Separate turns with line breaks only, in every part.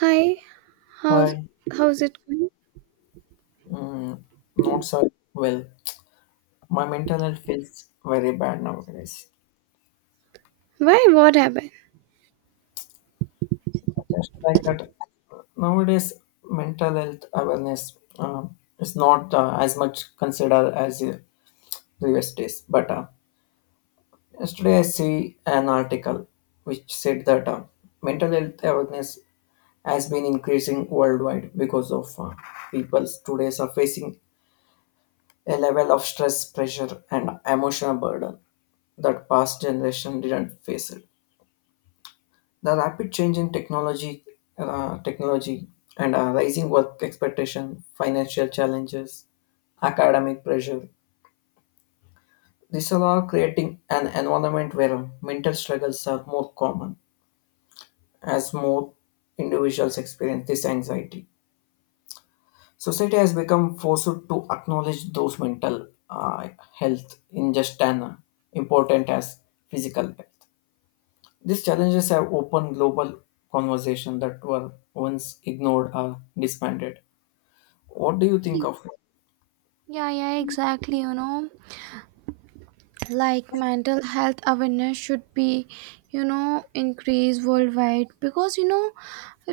Hi, how's
Hi,
how's it going?
mm, not so well. My mental health feels very bad nowadays.
Why? What happened?
Just like that, nowadays mental health awareness is not as much considered as previous days. But Yesterday I see an article which said that mental health awareness has been increasing worldwide because of people today are facing a level of stress, pressure, and emotional burden that past generation didn't face it. The rapid change in technology, technology and rising work expectation, financial challenges, academic pressure. These all are creating an environment where mental struggles are more common as more individuals experience this anxiety. Society has become forced to acknowledge those mental health in just an important as physical health. These challenges have opened global conversations that were once ignored or disbanded. What do you think of it?
Yeah, yeah, exactly. You know, like mental health awareness should be, you know, increased worldwide because, you know,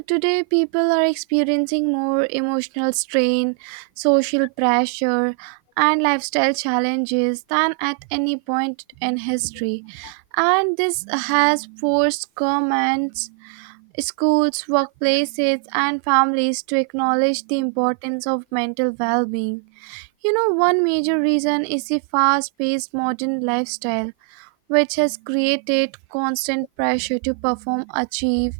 today people are experiencing more emotional strain, social pressure, and lifestyle challenges than at any point in history. And this has forced governments schools, workplaces, and families to acknowledge the importance of mental well being. You know, one major reason is the fast paced modern lifestyle, which has created constant pressure to perform, achieve,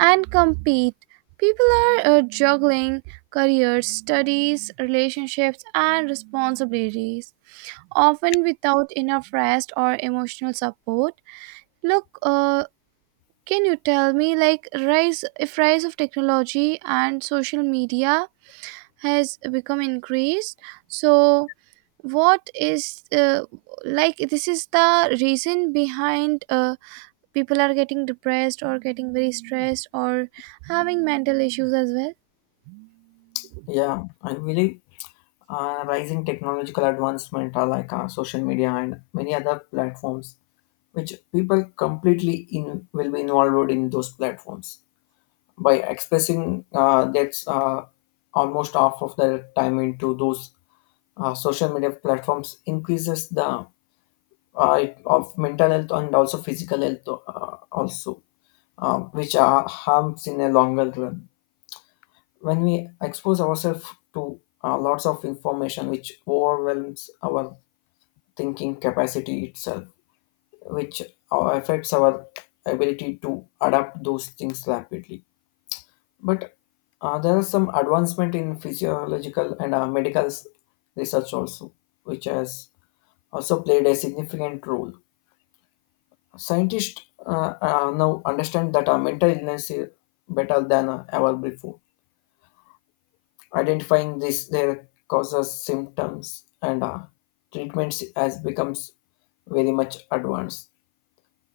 and compete. People are juggling careers, studies, relationships, and responsibilities, often without enough rest or emotional support. Look, can you tell me like rise if rise of technology and social media has become increased? So what is like this is the reason behind people are getting depressed or getting very stressed or having mental issues as well?
Yeah, I believe rising technological advancement are like social media and many other platforms, which people completely in will be involved in those platforms by expressing that's almost half of their time into those social media platforms increases the of mental health and also physical health also which are harms in a longer run. When we expose ourselves to lots of information, which overwhelms our thinking capacity itself, which affects our ability to adapt those things rapidly. But There are some advancement in physiological and research also, which has also played a significant role. Scientists now understand that our mental illness is better than ever before. Identifying this, their causes, symptoms, and treatments has becomes very much advanced.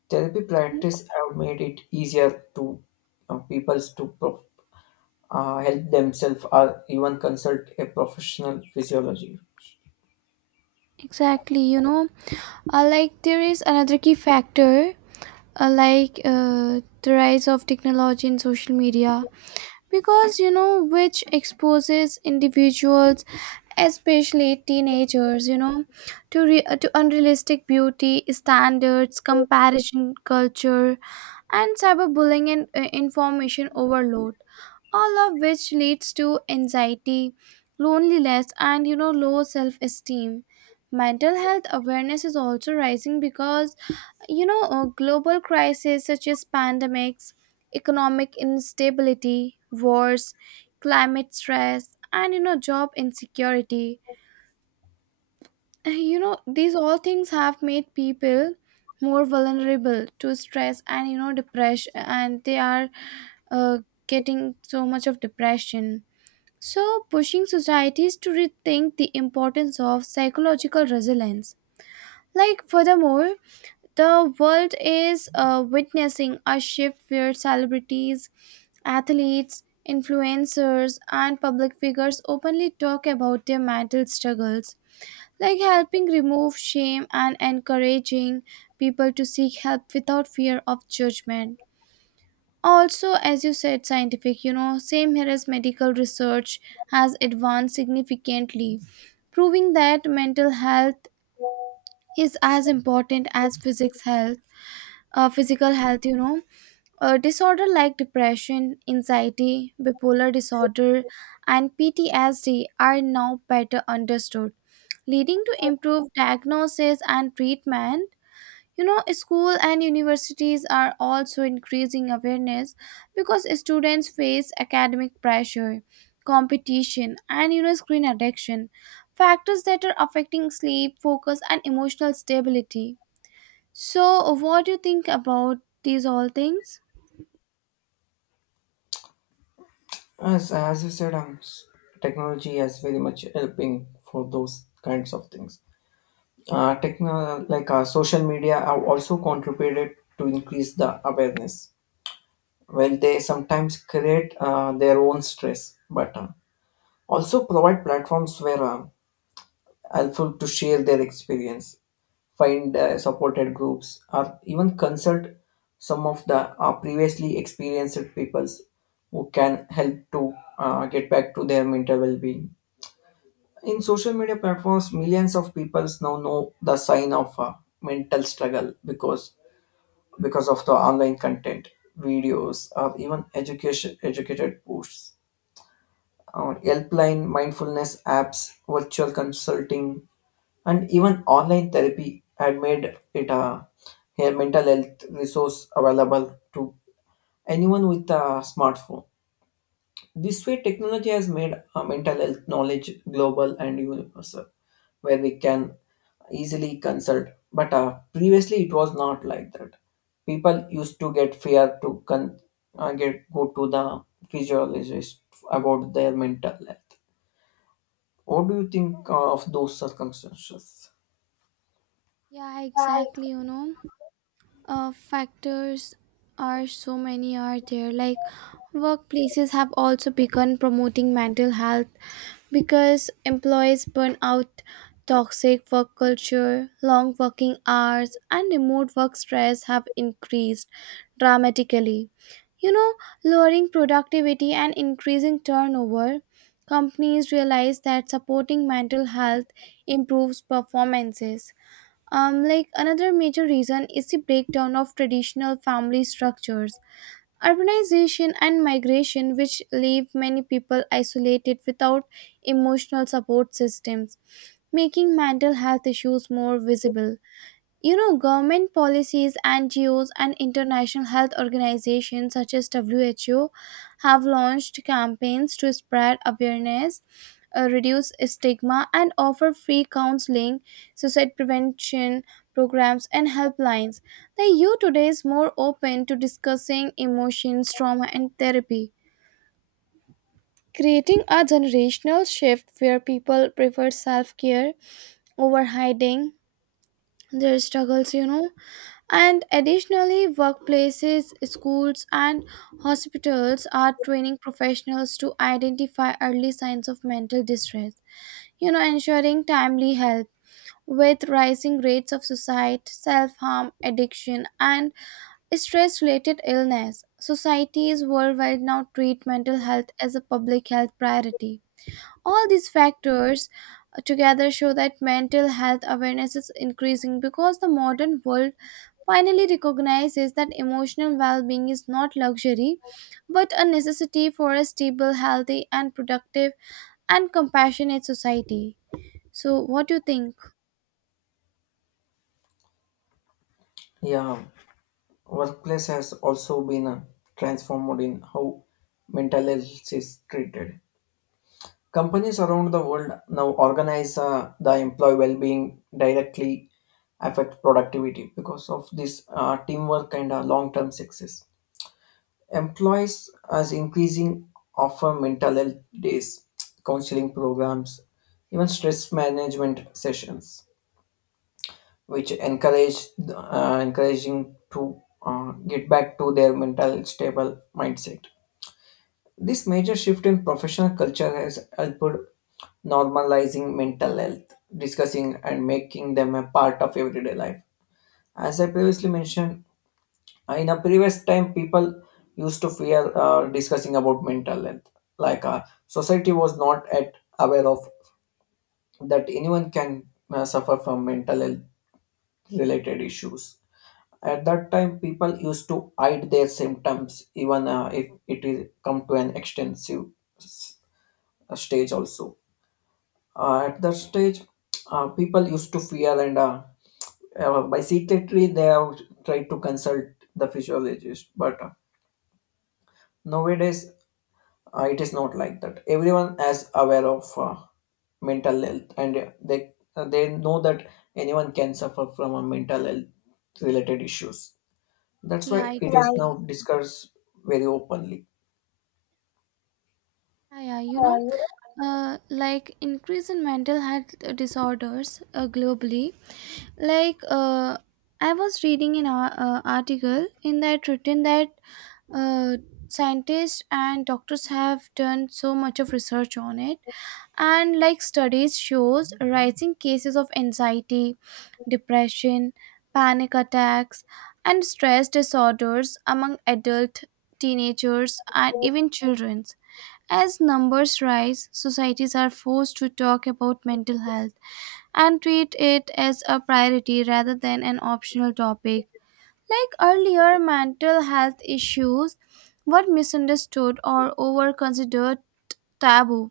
Therapy practice have made it easier to people to help themselves or even consult a professional physiology.
Exactly, you know, like there is another key factor, like the rise of technology and social media, because you know, which exposes individuals, especially teenagers, you know, to unrealistic beauty standards, comparison culture, and cyberbullying, and information overload, all of which leads to anxiety, loneliness, and you know, low self esteem. Mental health awareness is also rising because you know global crises such as pandemics, economic instability, wars, climate stress, and you know, job insecurity, you know, these all things have made people more vulnerable to stress and you know depression, and they are uh, getting so much of depression, so pushing societies to rethink the importance of psychological resilience. Like furthermore, the world is witnessing a shift where celebrities, athletes, influencers, and public figures openly talk about their mental struggles, like helping remove shame and encouraging people to seek help without fear of judgment. Also, as you said, scientific, you know, same here, as medical research has advanced significantly, proving that mental health is as important as physics health physical health. You know, a disorder like depression, anxiety, bipolar disorder, and ptsd are now better understood, leading to improved diagnosis and treatment. You know, school and universities are also increasing awareness because students face academic pressure, competition, and you know, screen addiction, factors that are affecting sleep, focus, and emotional stability. So, what do you think about these all things?
As you said, technology has very much helping for those kinds of things. Social media have also contributed to increase the awareness. Well, they sometimes create their own stress, but also provide platforms where helpful to share their experience, find supported groups, or even consult some of the previously experienced peoples who can help to get back to their mental well-being. In social media platforms, millions of people now know the sign of a mental struggle because of the online content, videos, or even education educated posts, helpline, mindfulness apps, virtual consulting, and even online therapy had made it a mental health resource available to anyone with a smartphone. This way, technology has made mental health knowledge global and universal, where we can easily consult. But Previously, it was not like that. People used to get fear to get go to the physiologist about their mental health. What do you think of those circumstances?
Yeah, exactly, you know. Factors are so many are there, like workplaces have also begun promoting mental health because employees burn out, toxic work culture, long working hours, and remote work stress have increased dramatically, you know, lowering productivity and increasing turnover. Companies realize that supporting mental health improves performances. Like another major reason is the breakdown of traditional family structures, urbanization, and migration, which leave many people isolated without emotional support systems, making mental health issues more visible. You know, government policies, NGOs, and international health organizations such as WHO have launched campaigns to spread awareness, reduce stigma, and offer free counseling, suicide prevention programs, and helplines. The youth today is more open to discussing emotions, trauma, and therapy. Creating a generational shift where people prefer self care over hiding their struggles, you know. And additionally, workplaces, schools, and hospitals are training professionals to identify early signs of mental distress, you know, ensuring timely help. With rising rates of suicide, self harm, addiction, and stress related illness, societies worldwide now treat mental health as a public health priority. All these factors together show that mental health awareness is increasing because the modern world finally recognizes that emotional well being is not luxury but a necessity for a stable, healthy, and productive and compassionate society. So, what do you think?
Yeah, workplace has also been transformed in how mental health is treated. Companies around the world now organize the employee well-being directly affect productivity because of this teamwork and long-term success. Employees as increasing offer mental health days, counseling programs, even stress management sessions which encouraged encouraging to get back to their mental stable mindset. This major shift in professional culture has helped normalizing mental health, discussing and making them a part of everyday life. As I previously mentioned, in a previous time, people used to fear discussing about mental health. Society was not at aware of that anyone can suffer from mental health related issues. At that time, people used to hide their symptoms, even if it is come to an extensive s- stage. Also, at that stage, people used to fear, and by secretly they have tried to consult the physiologist. But Nowadays, it is not like that. Everyone is aware of mental health, and they know that anyone can suffer from a mental health related issues. That's why
Yeah,
it is now
exactly.
discussed very openly.
Yeah, yeah, you
Uh,
know,
you
like increase in mental health disorders globally. Like, I was reading an article in that written that uh, scientists and doctors have done so much of research on it, and like studies shows rising cases of anxiety, depression, panic attacks, and stress disorders among adult, teenagers, and
know,
even children. As numbers rise, societies are forced to talk about mental health and treat it as a priority rather than an optional topic. Like earlier, mental health issues were misunderstood or over considered taboo.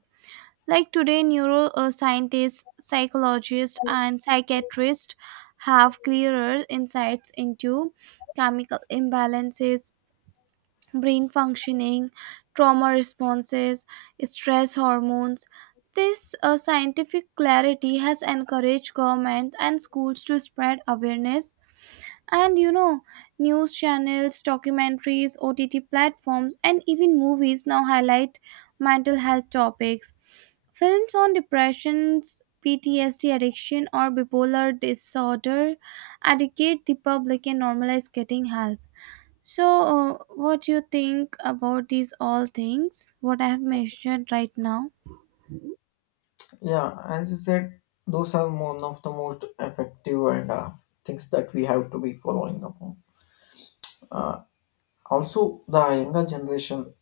Like today, neuroscientists, psychologists, and psychiatrists have clearer insights into chemical imbalances, brain functioning, trauma responses, stress hormones. This scientific clarity has encouraged governments and schools to spread awareness, and you know, news channels, documentaries, OTT platforms, and even movies now highlight mental health topics. Films on depression, PTSD addiction, or bipolar disorder educate the public and normalize getting help. So, what do you think about these all things? What I have mentioned right now?
Yeah, as you said, those are one of the most effective and things that we have to be following upon. Also, the younger generation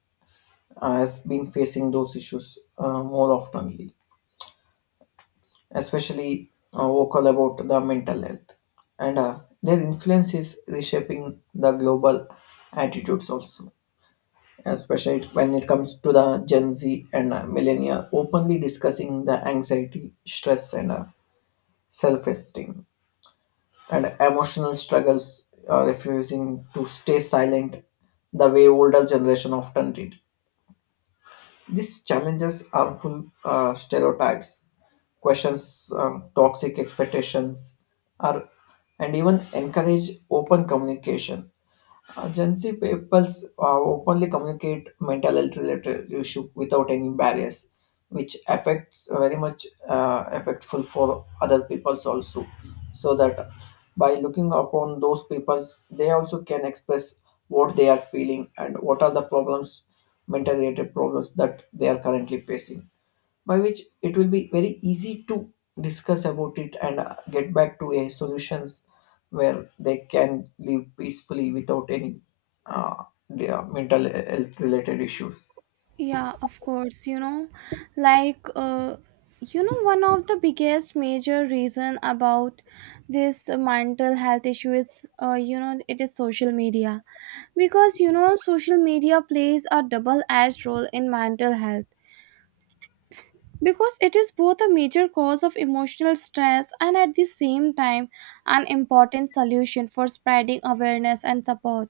has been facing those issues more oftenly, especially vocal about the mental health, and their influence is reshaping the global attitudes also, especially when it comes to the Gen Z and millennia, openly discussing the anxiety, stress, and self-esteem and emotional struggles, refusing to stay silent the way older generation often did. These challenges harmful stereotypes, questions, toxic expectations, are and even encourage open communication. Gen Z peoples openly communicate mental health related issue without any barriers, which affects very much affectful for other peoples also. So that by looking upon those peoples, they also can express what they are feeling and what are the problems, mental related problems that they are currently facing, by which it will be very easy to discuss about it and get back to a solutions where they can live peacefully without any uh, mental health related issues.
Yeah, of course. You know, like, uh, you know, one of the biggest major reason about this mental health issue is, you know, it is social media, because you know social media plays a double-edged role in mental health because it is both a major cause of emotional stress and at the same time an important solution for spreading awareness and support.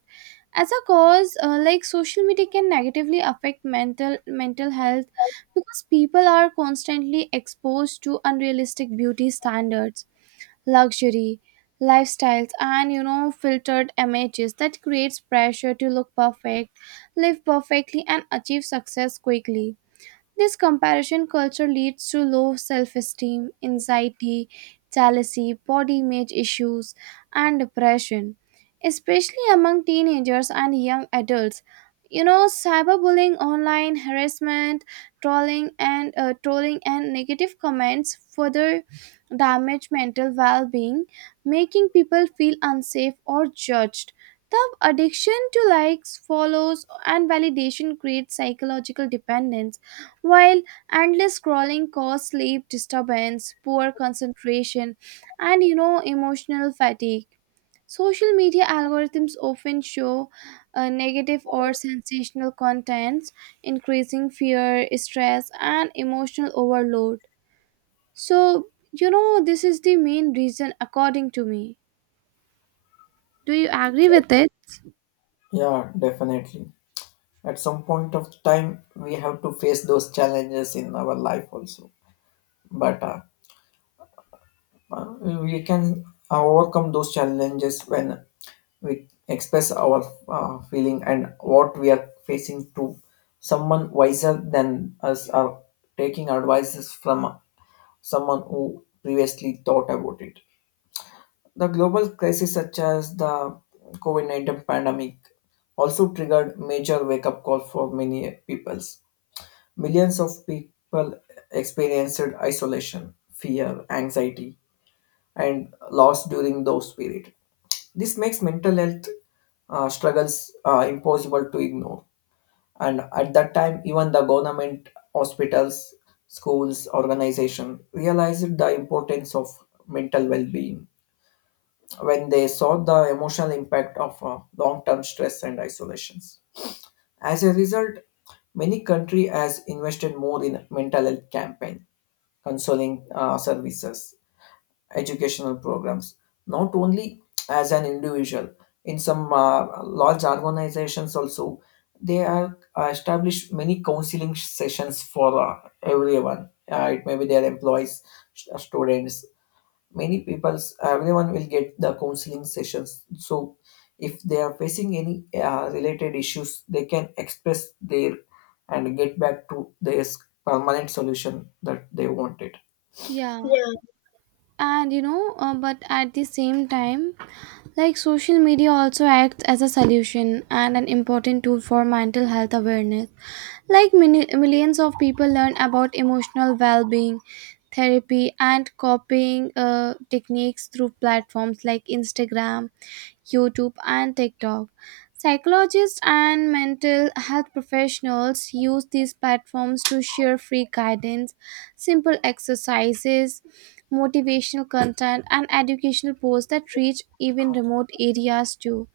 As a cause, like social media can negatively affect mental health because people are constantly exposed to unrealistic beauty standards, luxury lifestyles, and you know filtered images that creates pressure to look perfect, live perfectly, and achieve success quickly. This comparison culture leads to low self esteem, anxiety, jealousy, body image issues, and depression, especially among teenagers and young adults. You know, cyberbullying, online harassment, trolling, and negative comments further damage mental well-being, making people feel unsafe or judged. The addiction to likes, follows, and validation creates psychological dependence, while endless scrolling causes sleep disturbance, poor concentration, and you know emotional fatigue. Social media algorithms often show negative or sensational contents, increasing fear, stress, and emotional overload. So, you know, this is the main reason, according to me. Do you agree with it?
Yeah, definitely, at some point of time we have to face those challenges in our life also, but uh, we can overcome those challenges when we express our feeling and what we are facing to someone wiser than us or taking advices from someone who previously thought about it. The global crisis such as the COVID-19 pandemic also triggered major wake-up call for many peoples. Millions of people experienced isolation, fear, anxiety, and loss during those period. This makes mental health struggles impossible to ignore. And at that time, even the government, hospitals, schools, organization realized the importance of mental well-being when they saw the emotional impact of long-term stress and isolations. As a result, many country has invested more in mental health campaign, counseling services, educational programs, not only as an individual. In some large organizations, also they have established many counseling sessions for everyone. It may be their employees, students, many people. Everyone will get the counseling sessions. So if they are facing any related issues, they can express their and get back to their permanent solution that they wanted.
Yeah. And you know, but at the same time, like social media also acts as a solution and an important tool for mental health awareness. Like millions of people learn about emotional well-being, therapy, and coping techniques through platforms like Instagram, YouTube, and TikTok. Psychologists and mental health professionals use these platforms to share free guidance, simple exercises, motivational content, and educational posts that reach even remote areas too.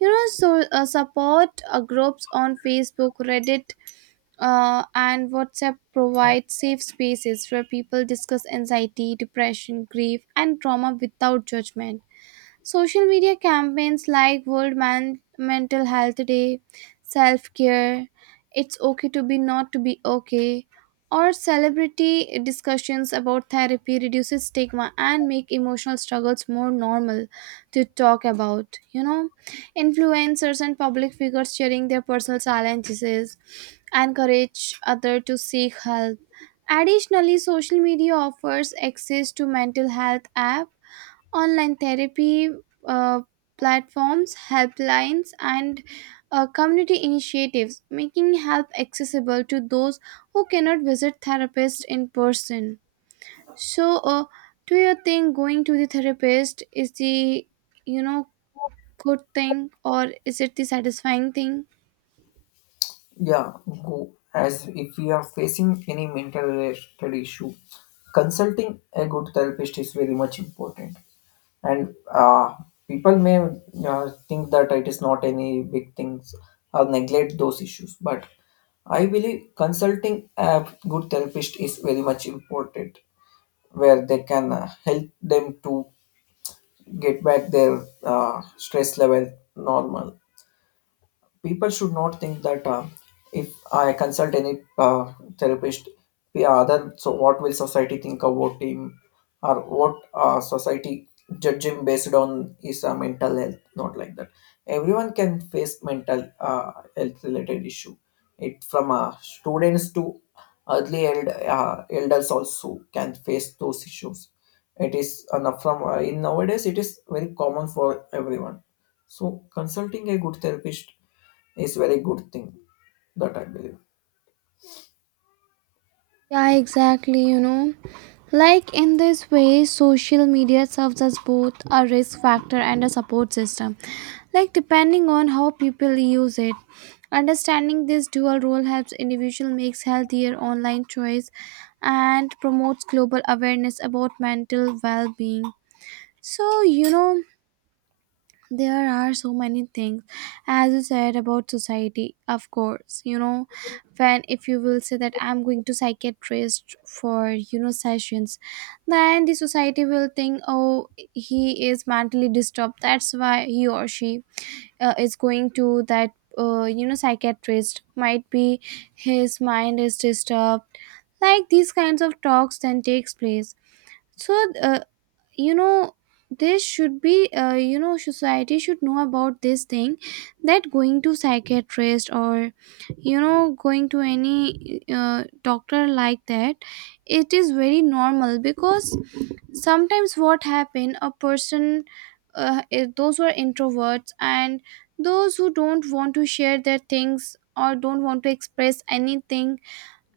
You know, so support groups on Facebook, Reddit, and WhatsApp provide safe spaces where people discuss anxiety, depression, grief, and trauma without judgment. Social media campaigns like Mental Health Day, Self Care, It's Okay to Be Not to Be Okay, or celebrity discussions about therapy reduces stigma and make emotional struggles more normal to talk about. You know, influencers and public figures sharing their personal challenges encourage others to seek help. Additionally, social media offers access to mental health apps, online therapy uh, platforms, helplines, and community initiatives, making help accessible to those who cannot visit therapists in person. So, do you think going to the therapist is the, you know, good thing or is it the satisfying thing?
Yeah, go as if we are facing any mental related issue, consulting a good therapist is very much important. And people may think that it is not any big things or neglect those issues, but I believe consulting a good therapist is very much important, where they can help them to get back their stress level normal. People should not think that if I consult any therapist, the other so what will society think about him or what society judge him based on his mental health. Not like that. Everyone can face mental health related issue. It from students to early elders also can face those issues. It is enough from in nowadays it is very common for everyone. So consulting a good therapist is very good thing that I believe.
Yeah, exactly. You know, like in this way, social media serves as both a risk factor and a support system, like depending on how people use it. Understanding this dual role helps individual makes healthier online choice and promotes global awareness about mental well-being. So, you know, there are so many things, as you said about society. Of course, you know, when if you will say that I'm going to psychiatrist for you know sessions, then the society will think, oh, he is mentally disturbed. That's why he or she is going to that you know psychiatrist. Might be his mind is disturbed. Like these kinds of talks then takes place. So you know this should be, you know, society should know about this thing, that going to psychiatrist or you know going to any doctor like that, it is very normal, because sometimes what happen a person, those who are introverts and those who don't want to share their things or don't want to express anything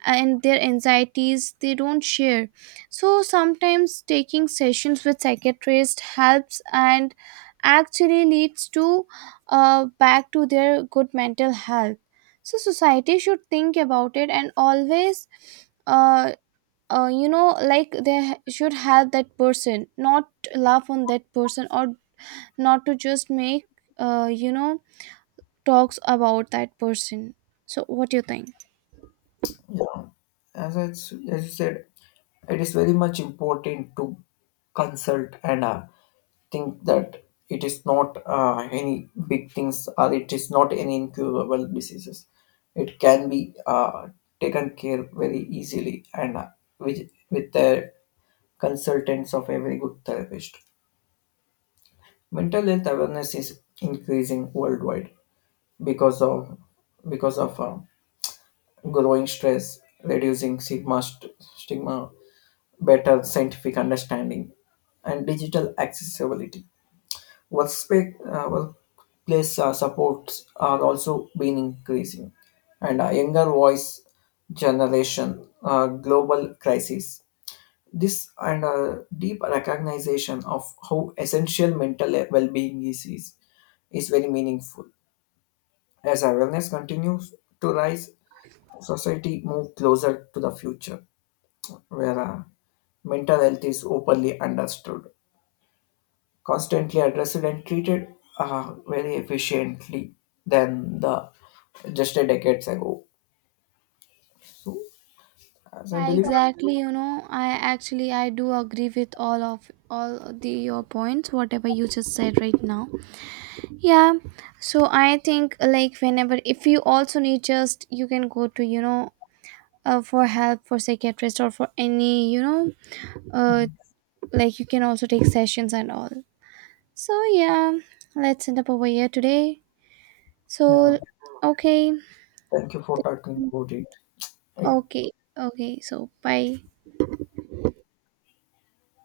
and their anxieties they don't share, so sometimes taking sessions with psychiatrist helps and actually leads to back to their good mental health. So society should think about it, and always uh, you know, like they should help that person, not laugh on that person, or not to just make you know talks about that person. So what do you think?
Yeah, as you said, it is very much important to consult and think that it is not any big things or it is not any incurable diseases. It can be taken care very easily and uh, with the consultants of every good therapist. Mental health awareness is increasing worldwide because of because of growing stress, reducing stigma, better scientific understanding, and digital accessibility. Workplace supports are also been increasing, and a younger voice generation, global crisis. This and a deep recognition of how essential mental well-being is, is very meaningful. As awareness continues to rise, society move closer to the future, where mental health is openly understood, constantly addressed, and treated very efficiently than the just a decades ago. So, as I
Yeah,
believe,
exactly. You know, I actually I do agree with all of the your points, whatever you just said right now. Yeah. So I think like whenever if you also need, just you can go to you know for help for psychiatrist or for any you know uh like you can also take sessions and all. So yeah, let's end up over here today.
yeah,
So okay,
thank you for talking about it. It
okay, okay. So bye.